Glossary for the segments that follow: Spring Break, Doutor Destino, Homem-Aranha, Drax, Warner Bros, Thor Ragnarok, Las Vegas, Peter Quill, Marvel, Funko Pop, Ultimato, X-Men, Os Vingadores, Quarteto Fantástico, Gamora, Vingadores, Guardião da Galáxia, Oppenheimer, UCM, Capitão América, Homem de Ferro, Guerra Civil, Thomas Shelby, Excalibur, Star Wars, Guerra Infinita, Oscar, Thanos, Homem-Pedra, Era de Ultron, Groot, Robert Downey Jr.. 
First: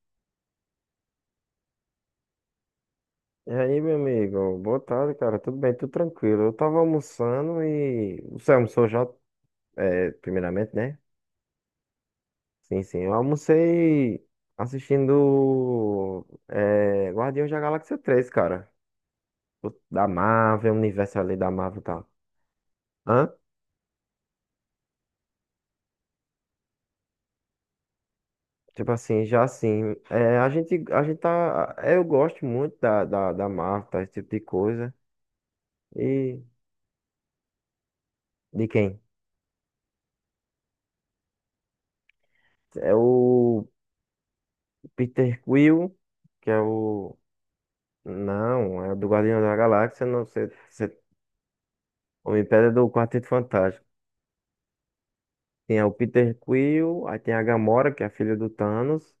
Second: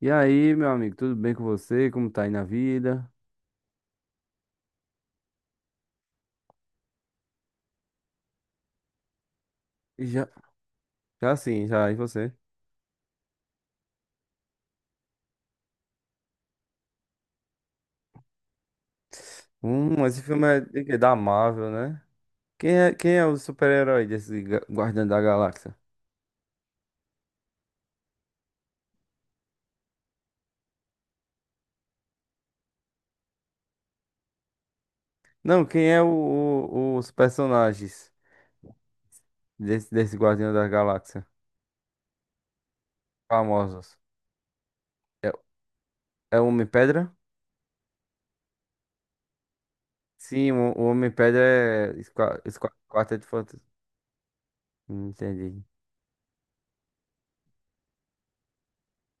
E aí, meu amigo, tudo bem com você? Como tá aí na vida? E aí, meu amigo? Boa tarde, cara. Tudo bem? Tudo tranquilo. Eu tava almoçando. Você almoçou já, E já, primeiramente, né? já sim, já, e você? Sim, sim. Eu almocei assistindo Guardiões da Galáxia três, cara. Da Esse filme é Marvel, o de quê? Da universo ali da Marvel, Marvel e né? tal. Quem é Hã? o super-herói desse Guardião da Galáxia? Tipo assim, já assim. A gente tá. Eu gosto muito da Marvel, tá? Esse tipo de coisa. Não, quem é E... os personagens De quem? desse Guardião da Galáxia? É o Famosos. É, Peter Quill, é o que é Homem-Pedra? o. Não, é o do Guardião da Galáxia, não, você, Sim, o você, Homem-Pedra é Homem-Pedra é do Quarteto Quarteto Fantástico. Fantástico. Entendi. Tem o Peter Quill, aí tem a Gamora, que é a filha do Thanos,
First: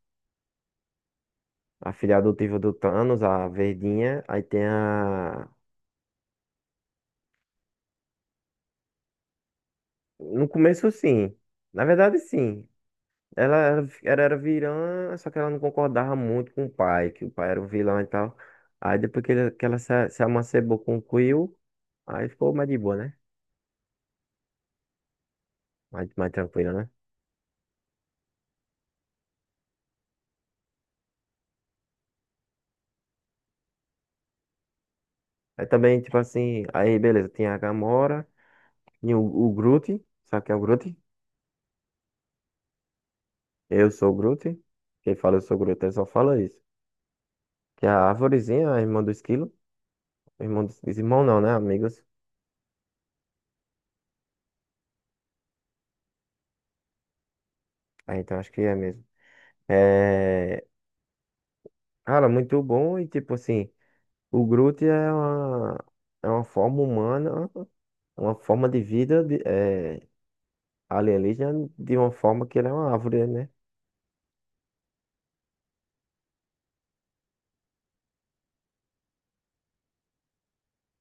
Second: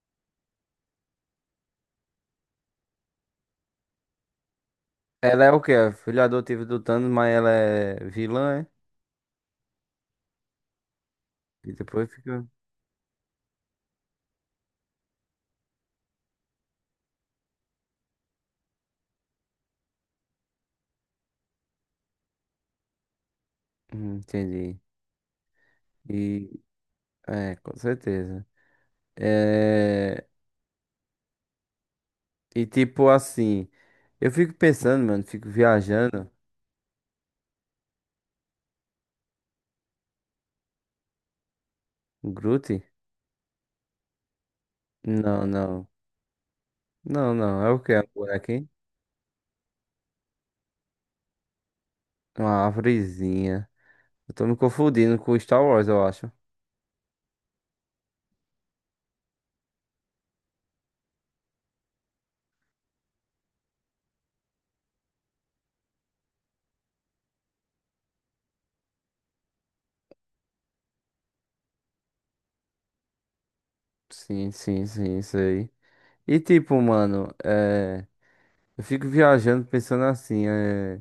a filha adotiva do Thanos, a verdinha, aí tem Ela a. é o quê? É filha adotiva do Thanos, mas ela é vilã, é? No começo, sim. E Na depois verdade, fica. sim. Ela era vilã, só que ela não concordava muito com o pai, que o pai era o vilão e tal. Aí depois que ela se amancebou com o Quill, aí ficou mais de boa, né? Entendi. Mais E tranquila, né? Com certeza. É, e tipo assim, eu fico pensando, mano, fico Aí também, tipo viajando. assim, aí beleza, tem a Gamora. E o Groot, sabe quem é o Groot? Um Groot? Eu sou o Groot. Quem fala eu Não, sou o Groot, não. ele só fala isso. Não, não. É o Que que? É um a bonequinho? arvorezinha, a irmã do esquilo. Irmão não, né? Amigos. É uma árvorezinha. Eu tô me confundindo com Star Wars, eu acho. Ah, então acho que é mesmo. É... Cara, muito bom. E tipo assim, o Groot é uma forma humana, uma forma de vida de, alienígena de uma forma que ele é uma árvore, né? Sim, sim, sim, isso aí. E tipo, mano, eu fico viajando pensando assim,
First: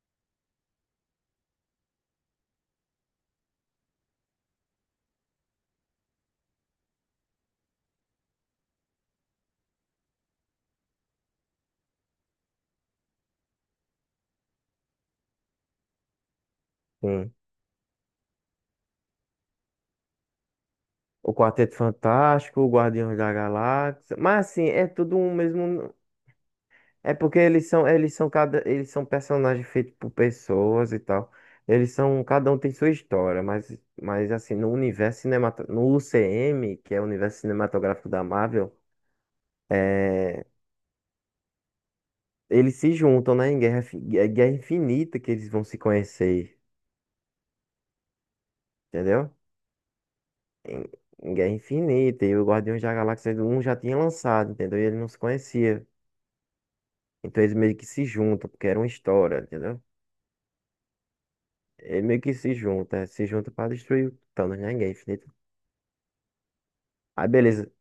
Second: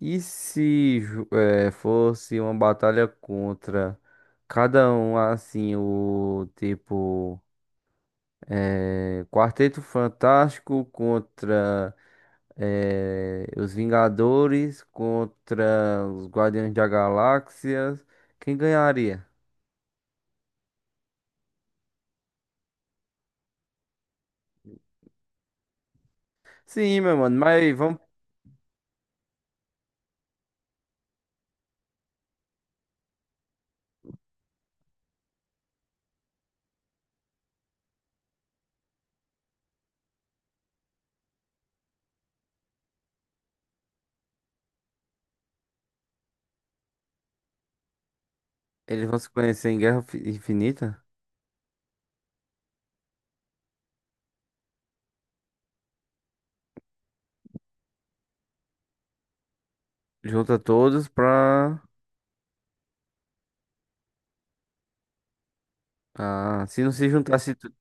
e se fosse uma batalha contra cada um assim, o tipo. É, Quarteto Fantástico contra os Vingadores, contra os Guardiões da Sim. Galáxia. Quem ganharia? O Quarteto Fantástico, o Guardiões da Galáxia. Mas assim, é tudo um mesmo. Sim, É meu mano, porque eles mas são, vamos. eles são cada, eles são personagens feitos por pessoas e tal. Eles são, cada um tem sua história, mas assim, no universo cinematográfico, no UCM, que é o universo cinematográfico da Marvel, é, eles se juntam, né, em Guerra, Fi- é Guerra Infinita que eles vão se conhecer, Eles vão se entendeu? conhecer em Guerra Em, Infinita? em Guerra Infinita, e o Guardiões da Galáxia um já tinha lançado, entendeu? E ele não se conhecia. Então eles meio que se juntam, porque era uma história, entendeu? Junta todos pra. Ele meio que se junta pra destruir o Thanos, né? Ninguém. Ah, se não se Aí juntasse. beleza.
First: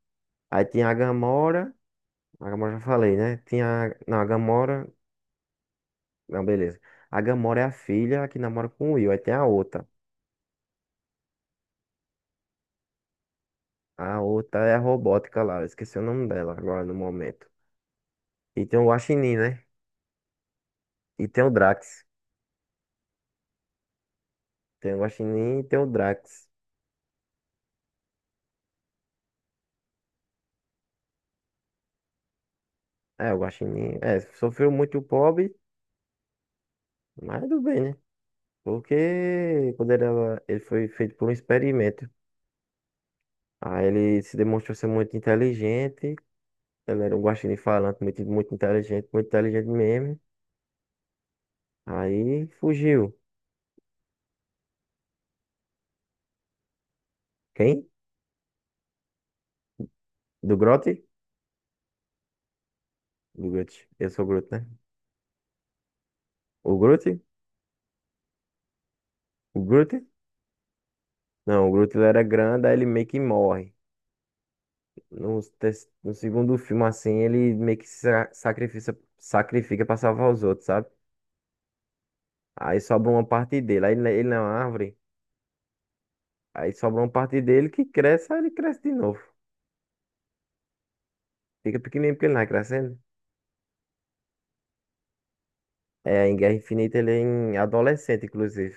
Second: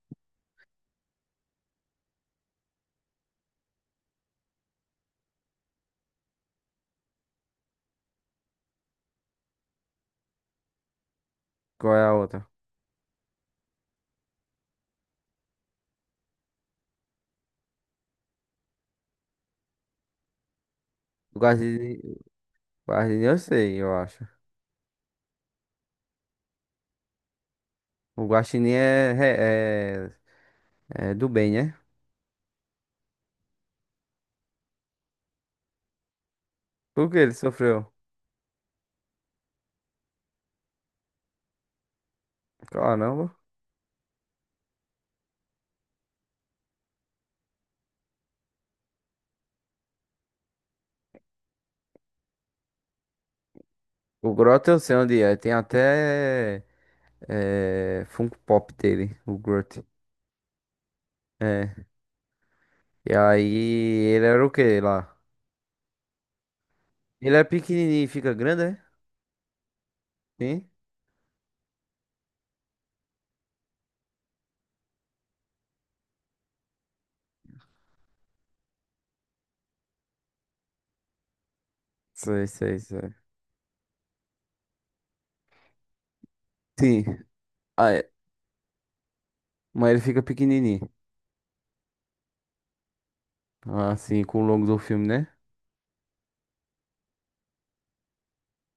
Aí tinha a Gamora. A Gamora já falei, né? Tinha. Não, a Gamora. Não, beleza. A Gamora é a filha que namora com o Will. Aí tem a outra. Qual é a outra? A outra é a robótica lá. Eu esqueci o nome dela agora no momento. E tem o Guaxinim, né? E O tem o Guardião, Drax. eu sei, eu acho. Tem o Guaxinim e tem o Drax. O Guaxinim é do bem, né? É, o Guaxinim. É, sofreu muito o pobre, Por que ele mas tudo bem, sofreu? né? Porque quando ele foi feito por um experimento. Caramba. Aí ele se demonstrou ser muito inteligente. Ele era um guaxinim falante, muito, muito inteligente mesmo. Aí fugiu. O Grota eu sei onde é. Tem até. Quem? Funko Pop dele, o Groot. Do Grote? É. E aí, Do Grote. Eu sou ele o era Grote, o né? que lá? O Grote? Ele é pequenininho e fica grande, é? O Grote? Sim? Não, o Grote ele era grande, aí ele meio que morre. No segundo filme, assim, ele meio que sacrifica pra salvar os outros, sabe? Sei, sei, Aí sobra sei. uma parte dele. Aí ele na árvore, aí sobra uma Sim. parte dele que Ah, é. cresce, aí ele cresce de novo. Mas ele fica pequenininho. Fica pequenininho porque ele não vai crescendo. Assim, com o longo do filme, né? É, em Guerra Infinita ele é em adolescente, inclusive.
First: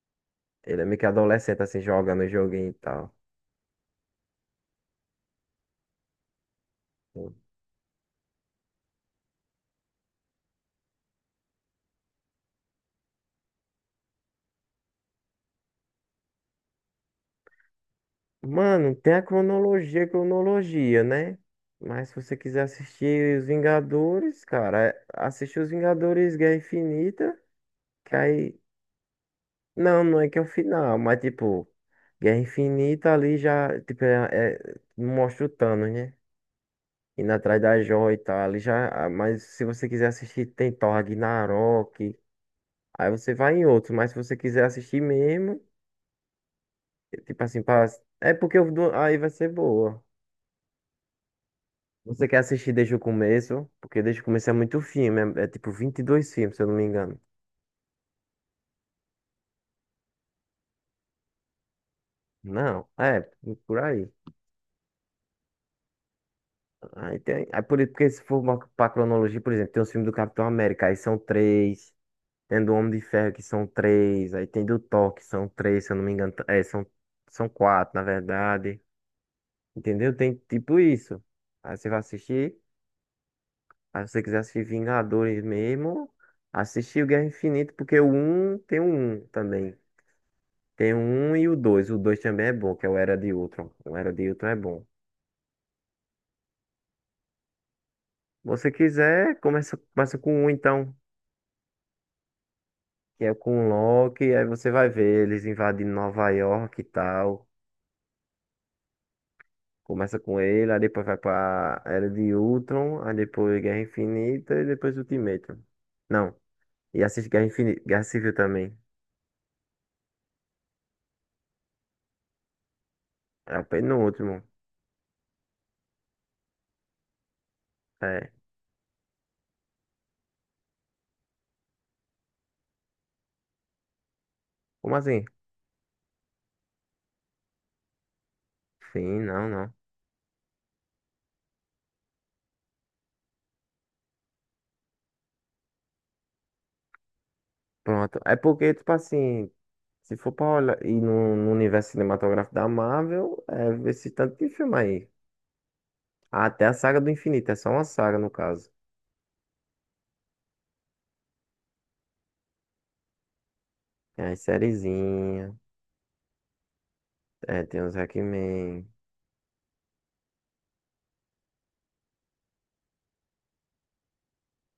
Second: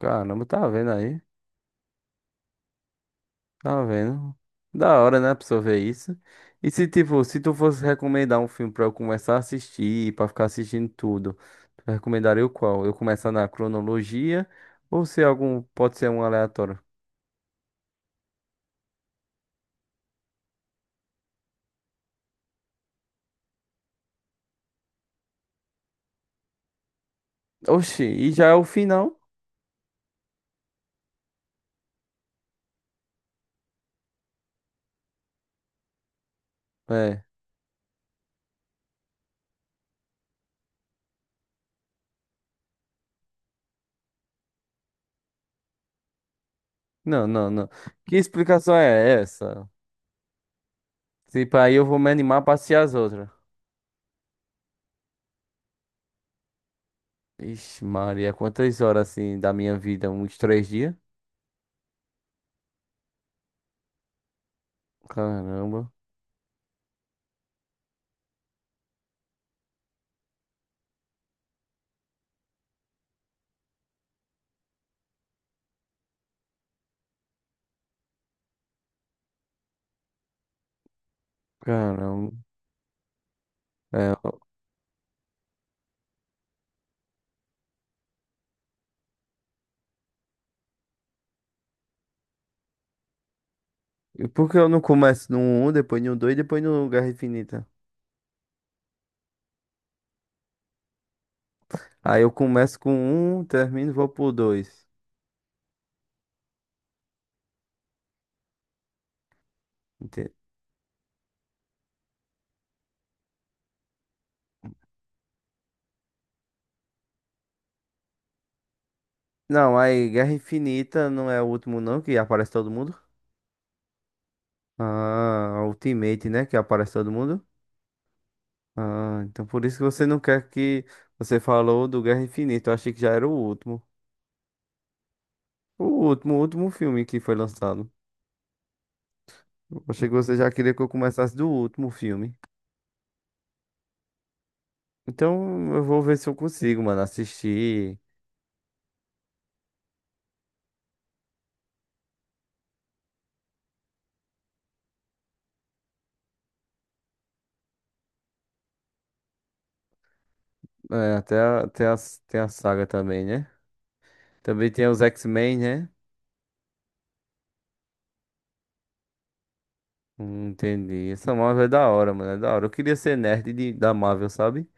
Caramba, tá Ele é vendo meio que aí? adolescente, assim, jogando o joguinho e tal. Tá vendo? Da hora, né, pra pessoa ver isso. E se, tipo, se tu fosse recomendar um filme pra eu começar a assistir, pra ficar assistindo tudo, tu recomendaria o qual? Eu começar na cronologia ou se algum, pode ser um aleatório? Mano, tem a cronologia, cronologia, né? Mas se você quiser assistir Os Vingadores, cara, assiste Os Vingadores Guerra Infinita, Oxi, que e já é aí. o final? Não, não é que é o final, mas tipo, Guerra Infinita ali já, tipo, mostra o Thanos, né? É. Indo atrás da joia e tal, ali já. Ah, mas se você quiser assistir, tem Thor Ragnarok. Aí você vai em outros, mas se você quiser assistir mesmo. Não, Tipo não, assim, não. pra. Que é porque eu explicação dou- aí é vai ser essa? boa. Tipo, aí eu vou me Você quer animar pra assistir assistir as desde o outras. começo? Porque desde o começo é muito filme, tipo 22 filmes, se eu não me engano. Ixi, Maria, quantas horas assim da minha vida? Uns três dias? Não, é, por aí. Caramba, Porque se for uma, pra cronologia, por exemplo, tem os filmes do Capitão América, aí são três. Tem do Homem de Ferro, que são três. Aí tem do Thor, que são três, se eu não me engano. São quatro, na verdade. Entendeu? Tem tipo isso. Aí você vai caramba. assistir. Aí É, se você quiser ó. assistir Vingadores mesmo, assistir o Guerra Infinita, porque o um tem o 1 também. Tem o 1 e o dois. O 2 também é bom, que é o Era de Ultron. O Era E de Ultron por é que eu não bom. Se começo no um depois no 2, depois no Guerra Infinita? você quiser, começa com o então, Aí eu começo com que é um, com o termino e vou pro Loki, aí você 2. vai ver eles invadindo Nova York e tal. Começa Ente- com ele, aí depois vai pra Era de Ultron, aí depois Guerra Infinita e depois Ultimato. Não, e assiste Guerra Infinita, Guerra Civil também. Não, aí Guerra Infinita não é o último não, que aparece todo mundo. É o penúltimo. Ah, Ultimate, né? Que aparece todo mundo. É. Ah, então por isso que você não quer que você falou do Guerra Infinita. Eu achei que já era o último. Como assim? O último filme que foi lançado. Sim, não, não. Eu achei que você já queria que eu começasse do último filme. Então eu vou ver se eu consigo, mano, assistir. Pronto. É porque, tipo assim, se for pra olhar e no universo cinematográfico da Marvel, é esse tanto de filme aí. Ah, até a saga do infinito, é só uma saga no caso. É, até, tem a saga também, né? Tem as Também tem os sériezinhas, X-Men, né? Tem os Hackman, entendi. Essa Marvel é da hora, mano. É da hora. Eu queria ser nerd da Marvel, sabe?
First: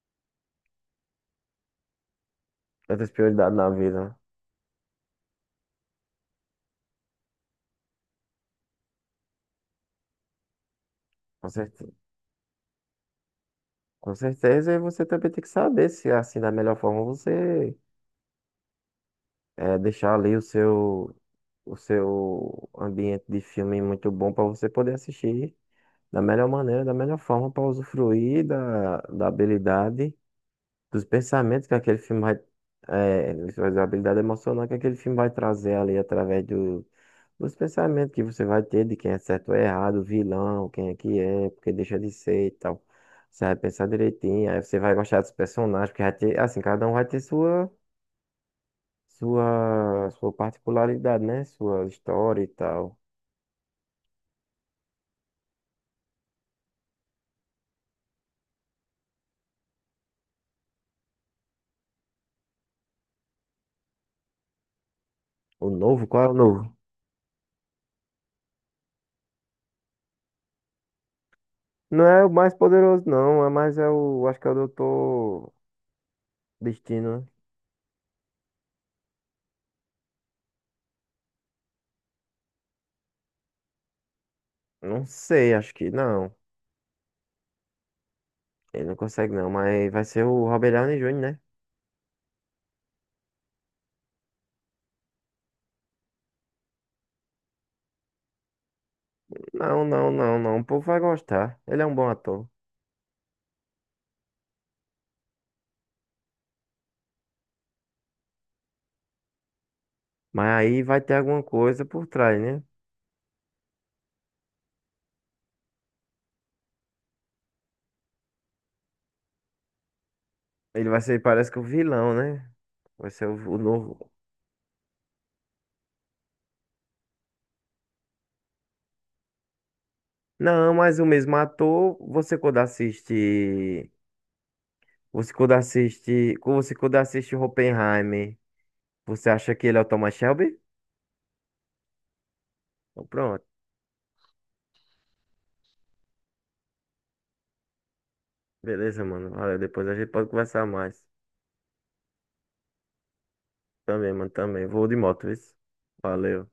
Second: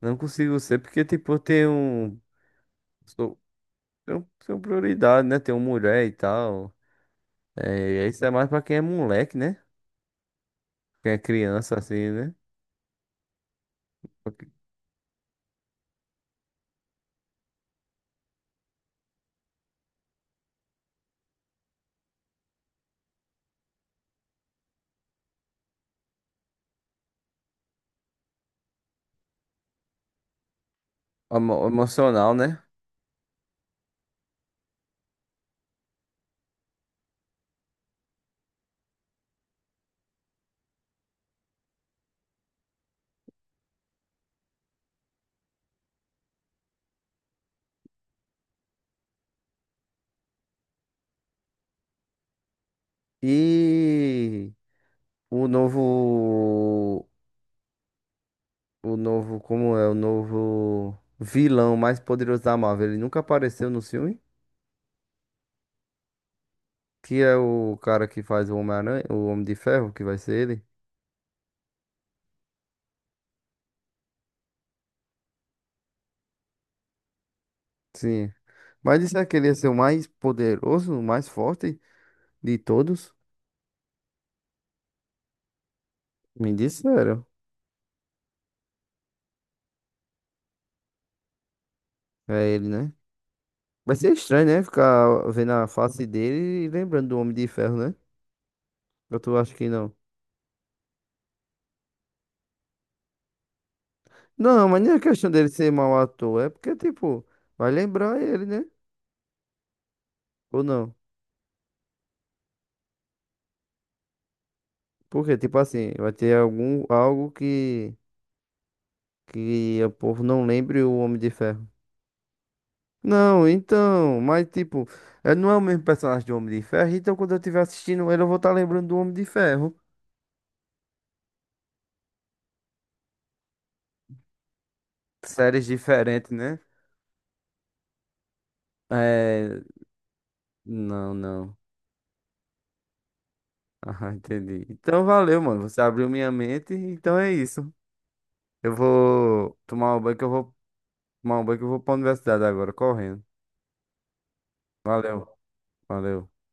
Não consigo ser, porque, tipo, eu tenho. Um, outras sou, prioridades na vida, né? tenho, prioridade, né? Tenho mulher e tal. É, isso é mais pra quem é moleque, né? Quem é Com criança, certeza. assim, né? Com Porque- certeza, e você também tem que saber se, assim, da melhor forma você deixar ali o seu ambiente de filme muito bom pra você poder assistir. Da melhor maneira, da melhor forma para usufruir da habilidade, dos pensamentos que aquele filme Emocional, vai, né? é, da habilidade emocional que aquele filme vai trazer ali através do, dos pensamentos que você vai ter de quem é certo ou errado, vilão, quem é que é, porque deixa de ser e tal. Você vai pensar direitinho, aí você vai gostar dos personagens, porque vai ter, assim, cada um vai ter sua particularidade, né? Sua história e tal. E o novo. O novo. Como é? O novo vilão mais poderoso da Marvel. Ele nunca apareceu no filme. O novo, qual é o novo? Que é o cara que faz o Homem-Aranha, o Homem de Ferro, que vai ser ele. Não é o mais poderoso, não. É mais é o. Acho que é o Doutor Destino, né? Sim. Mas disseram que ele ia ser o mais poderoso, o mais forte de todos. Não sei, acho que não. Me disseram. Ele não consegue, não. Mas vai ser o Robert Downey Jr., né? É ele, né? Vai ser estranho, né? Ficar vendo a face dele e lembrando do Homem de Ferro, né? Eu tô, acho que Não, não. não, não, não. O povo vai gostar. Ele é um bom ator. Não, mas nem é questão dele ser mau ator. É porque, tipo, vai lembrar ele, né? Mas Ou aí não? vai ter alguma coisa por trás, né? Porque, tipo assim, vai ter algum, algo que o povo não lembre Ele o vai Homem ser, de parece que o Ferro. vilão, né? Vai ser o, Não, o novo. então, mas, tipo, ele não é o mesmo personagem do Homem de Ferro. Então, quando eu estiver assistindo ele, eu vou estar lembrando do Homem de Ferro. Não, mas o mesmo ator, você quando assiste. Séries diferentes, né? Oppenheimer, você acha É. que ele é o Thomas Shelby? Não, não. Então, pronto. Ah, entendi. Então valeu, mano. Você abriu minha mente, então é isso. Eu Beleza, mano. vou Valeu. Depois a gente pode conversar mais. tomar um banho que eu vou pra universidade agora, correndo. Também, mano. Também. Vou de Valeu, moto, isso. valeu. Valeu.